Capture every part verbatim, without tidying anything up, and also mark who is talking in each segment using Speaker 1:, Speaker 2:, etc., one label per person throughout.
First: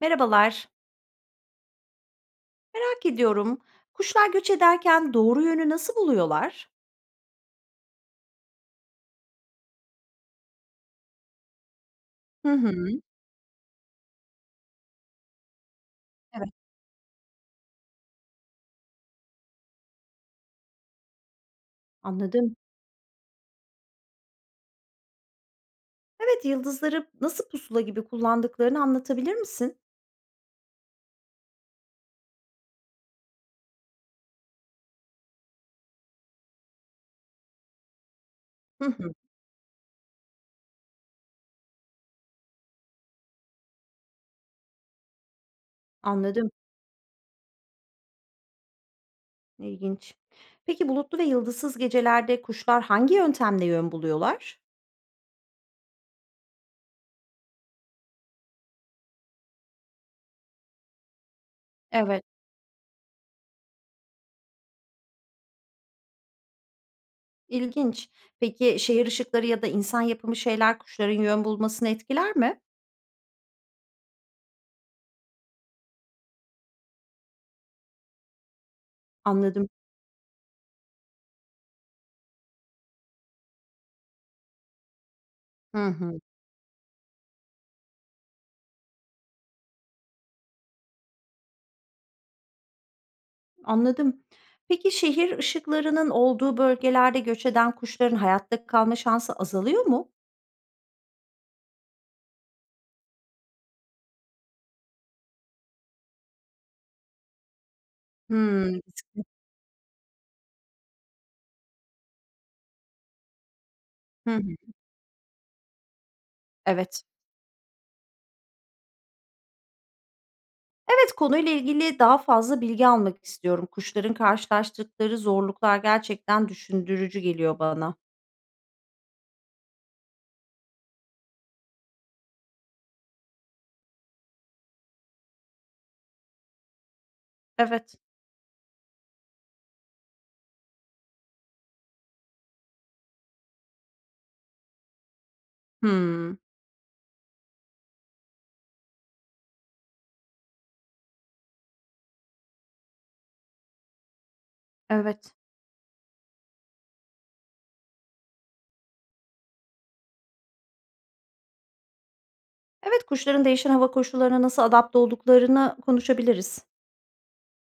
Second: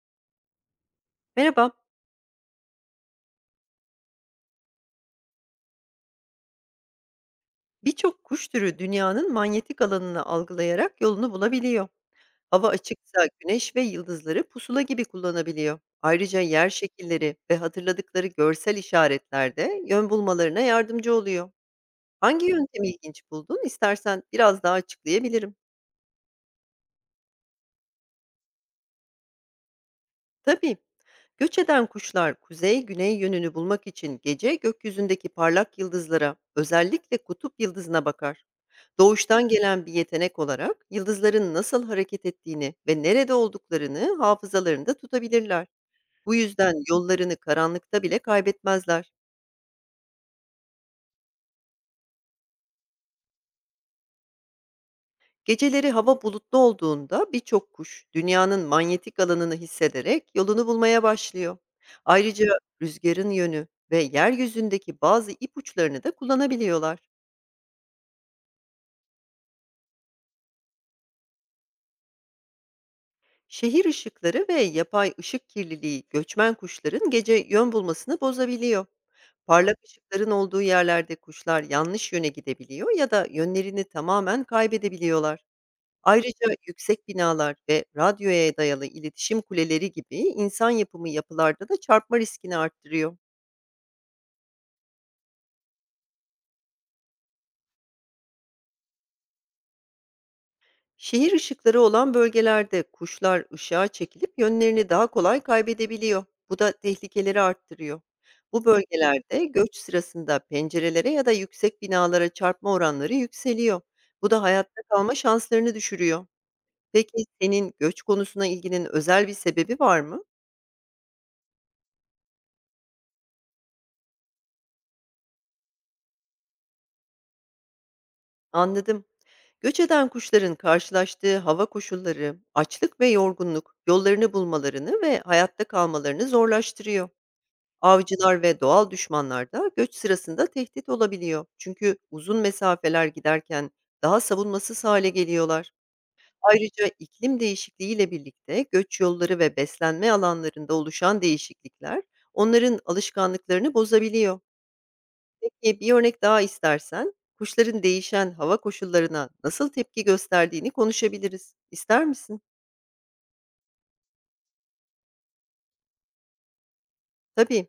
Speaker 1: Merhabalar.
Speaker 2: Merhaba.
Speaker 1: Merak ediyorum. Kuşlar göç ederken doğru yönü nasıl buluyorlar?
Speaker 2: Birçok kuş türü dünyanın manyetik alanını algılayarak yolunu bulabiliyor.
Speaker 1: Hı
Speaker 2: Hava
Speaker 1: hı.
Speaker 2: açıksa güneş ve yıldızları pusula gibi kullanabiliyor. Ayrıca
Speaker 1: Evet.
Speaker 2: yer şekilleri ve hatırladıkları görsel işaretler de yön bulmalarına yardımcı oluyor. Hangi
Speaker 1: Anladım.
Speaker 2: yöntemi ilginç buldun? İstersen biraz daha açıklayabilirim.
Speaker 1: Evet, yıldızları nasıl pusula gibi kullandıklarını anlatabilir misin?
Speaker 2: Tabii. Göç eden kuşlar kuzey-güney yönünü bulmak için gece gökyüzündeki parlak yıldızlara, özellikle kutup yıldızına bakar.
Speaker 1: Hı hı.
Speaker 2: Doğuştan gelen bir yetenek olarak yıldızların nasıl hareket ettiğini ve nerede olduklarını hafızalarında tutabilirler. Bu
Speaker 1: Anladım.
Speaker 2: yüzden yollarını karanlıkta bile kaybetmezler.
Speaker 1: İlginç. Peki bulutlu ve yıldızsız gecelerde kuşlar hangi yöntemle yön buluyorlar?
Speaker 2: Geceleri hava bulutlu olduğunda birçok kuş dünyanın manyetik alanını hissederek yolunu bulmaya başlıyor.
Speaker 1: Evet.
Speaker 2: Ayrıca rüzgarın yönü ve yeryüzündeki bazı ipuçlarını da kullanabiliyorlar.
Speaker 1: ilginç. Peki şehir ışıkları ya da insan yapımı şeyler kuşların yön bulmasını etkiler mi?
Speaker 2: Şehir ışıkları ve yapay ışık kirliliği göçmen kuşların gece yön bulmasını bozabiliyor.
Speaker 1: Anladım.
Speaker 2: Parlak ışıkların olduğu yerlerde kuşlar yanlış yöne gidebiliyor ya da yönlerini tamamen kaybedebiliyorlar.
Speaker 1: Hı hı.
Speaker 2: Ayrıca yüksek binalar ve radyoya dayalı iletişim kuleleri gibi insan yapımı yapılarda da çarpma riskini arttırıyor.
Speaker 1: Anladım. Peki şehir ışıklarının olduğu bölgelerde göç eden kuşların hayatta kalma şansı azalıyor mu?
Speaker 2: Şehir ışıkları olan bölgelerde kuşlar ışığa çekilip yönlerini daha kolay kaybedebiliyor. Bu da tehlikeleri arttırıyor. Bu
Speaker 1: Hımm.
Speaker 2: bölgelerde göç sırasında pencerelere ya da yüksek binalara çarpma oranları yükseliyor. Bu
Speaker 1: Hı
Speaker 2: da
Speaker 1: hı.
Speaker 2: hayatta kalma şanslarını düşürüyor.
Speaker 1: Evet.
Speaker 2: Peki, senin göç konusuna ilginin özel bir sebebi var mı?
Speaker 1: Evet, konuyla ilgili daha fazla bilgi almak istiyorum. Kuşların karşılaştıkları zorluklar gerçekten düşündürücü geliyor bana.
Speaker 2: Anladım. Göç eden kuşların karşılaştığı hava koşulları, açlık ve yorgunluk yollarını bulmalarını ve hayatta kalmalarını zorlaştırıyor.
Speaker 1: Evet.
Speaker 2: Avcılar ve doğal düşmanlar da göç sırasında tehdit olabiliyor. Çünkü uzun mesafeler giderken daha savunmasız hale geliyorlar.
Speaker 1: Hımm.
Speaker 2: Ayrıca iklim değişikliğiyle birlikte göç yolları ve beslenme alanlarında oluşan değişiklikler onların alışkanlıklarını bozabiliyor.
Speaker 1: Evet.
Speaker 2: Peki, bir örnek daha istersen, kuşların değişen hava koşullarına nasıl tepki gösterdiğini konuşabiliriz. İster misin?
Speaker 1: Evet, kuşların değişen hava koşullarına nasıl adapte olduklarını konuşabiliriz.
Speaker 2: Tabii.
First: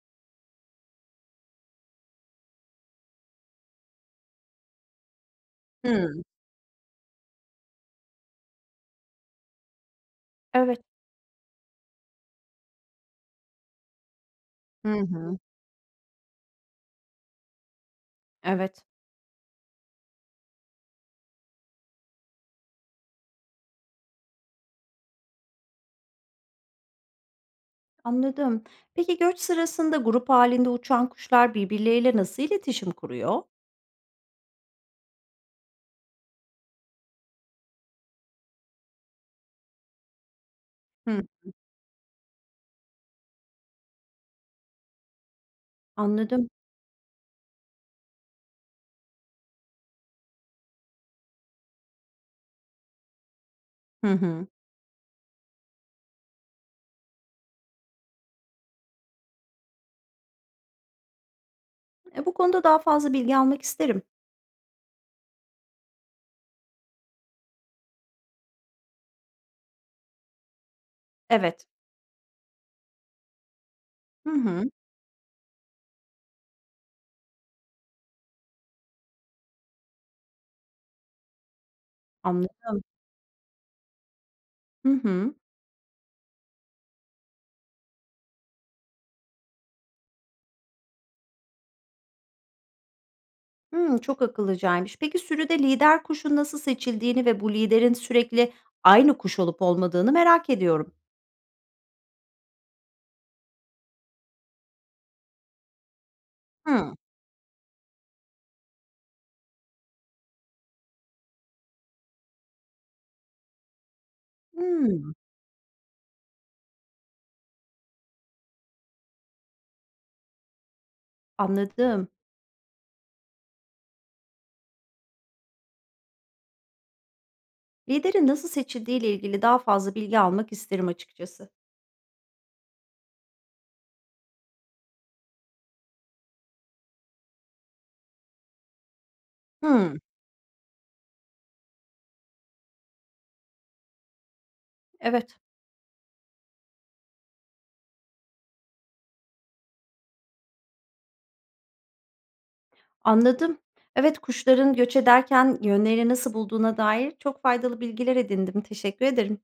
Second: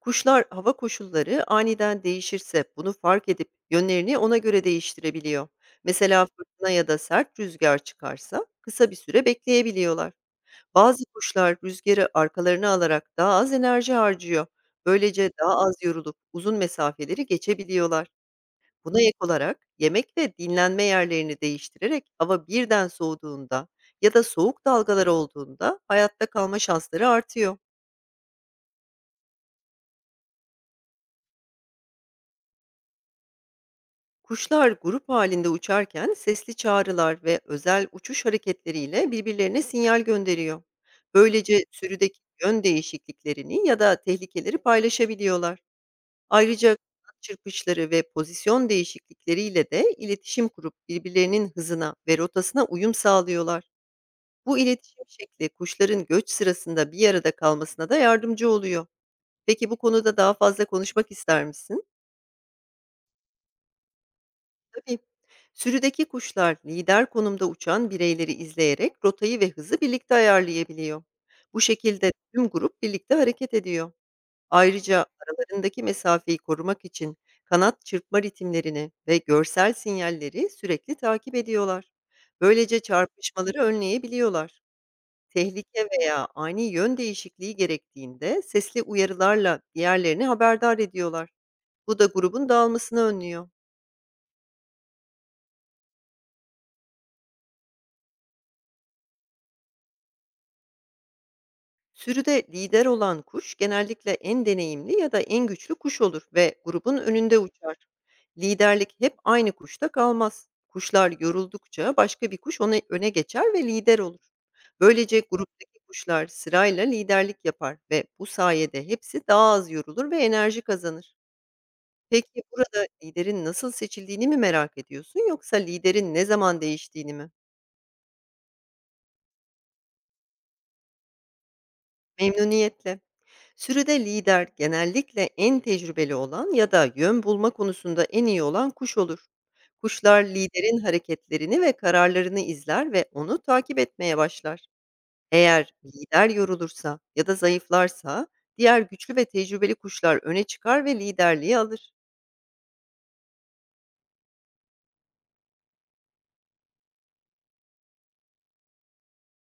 Speaker 2: Kuşlar hava koşulları aniden değişirse bunu fark edip yönlerini ona göre değiştirebiliyor.
Speaker 1: Hımm.
Speaker 2: Mesela fırtına ya da sert rüzgar çıkarsa kısa bir süre bekleyebiliyorlar.
Speaker 1: Evet.
Speaker 2: Bazı kuşlar rüzgarı arkalarına alarak daha az enerji harcıyor.
Speaker 1: Hı
Speaker 2: Böylece
Speaker 1: hı.
Speaker 2: daha az yorulup uzun mesafeleri geçebiliyorlar.
Speaker 1: Evet.
Speaker 2: Buna ek olarak yemek ve dinlenme yerlerini değiştirerek hava birden soğuduğunda ya da soğuk dalgalar olduğunda hayatta kalma şansları artıyor.
Speaker 1: Anladım. Peki göç sırasında grup halinde uçan kuşlar birbirleriyle nasıl iletişim kuruyor?
Speaker 2: Kuşlar grup halinde uçarken sesli çağrılar ve özel uçuş hareketleriyle birbirlerine sinyal gönderiyor.
Speaker 1: Hı.
Speaker 2: Böylece sürüdeki yön değişikliklerini ya da tehlikeleri paylaşabiliyorlar.
Speaker 1: Anladım.
Speaker 2: Ayrıca kanat çırpışları ve pozisyon değişiklikleriyle de iletişim kurup birbirlerinin hızına ve rotasına uyum sağlıyorlar.
Speaker 1: Hı hı.
Speaker 2: Bu iletişim şekli kuşların göç sırasında bir arada kalmasına da yardımcı oluyor. Peki bu konuda daha fazla konuşmak ister misin?
Speaker 1: E, bu konuda daha fazla bilgi almak isterim.
Speaker 2: Tabii. Sürüdeki kuşlar lider konumda uçan bireyleri izleyerek rotayı ve hızı birlikte ayarlayabiliyor. Bu
Speaker 1: Evet.
Speaker 2: şekilde tüm grup birlikte hareket ediyor.
Speaker 1: Hı hı.
Speaker 2: Ayrıca aralarındaki mesafeyi korumak için kanat çırpma ritimlerini ve görsel sinyalleri sürekli takip ediyorlar. Böylece
Speaker 1: Anladım.
Speaker 2: çarpışmaları önleyebiliyorlar.
Speaker 1: Hı hı.
Speaker 2: Tehlike veya ani yön değişikliği gerektiğinde sesli uyarılarla diğerlerini haberdar ediyorlar. Bu da grubun dağılmasını önlüyor.
Speaker 1: Hımm, çok akıllıcaymış. Peki sürüde lider kuşun nasıl seçildiğini ve bu liderin sürekli aynı kuş olup olmadığını merak ediyorum.
Speaker 2: Sürüde lider olan kuş genellikle en deneyimli ya da en güçlü kuş olur ve grubun
Speaker 1: Hımm.
Speaker 2: önünde uçar. Liderlik hep aynı kuşta kalmaz. Kuşlar yoruldukça başka bir kuş ona öne geçer ve lider olur.
Speaker 1: Hımm.
Speaker 2: Böylece gruptaki kuşlar sırayla liderlik yapar ve bu sayede hepsi daha az yorulur ve enerji kazanır.
Speaker 1: Anladım.
Speaker 2: Peki, burada liderin nasıl seçildiğini mi merak ediyorsun yoksa liderin ne zaman değiştiğini mi?
Speaker 1: Liderin nasıl seçildiği ile ilgili daha fazla bilgi almak isterim açıkçası.
Speaker 2: Memnuniyetle. Sürüde lider genellikle en tecrübeli olan ya da yön bulma konusunda en iyi olan kuş olur.
Speaker 1: Hımm.
Speaker 2: Kuşlar liderin hareketlerini ve kararlarını izler ve onu takip etmeye başlar.
Speaker 1: Evet.
Speaker 2: Eğer lider yorulursa ya da zayıflarsa diğer güçlü ve tecrübeli kuşlar öne çıkar ve liderliği alır.
Speaker 1: Anladım. Evet, kuşların göç ederken yönlerini nasıl bulduğuna dair çok faydalı bilgiler edindim. Teşekkür ederim.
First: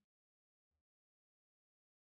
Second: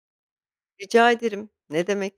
Speaker 2: Rica ederim. Ne demek?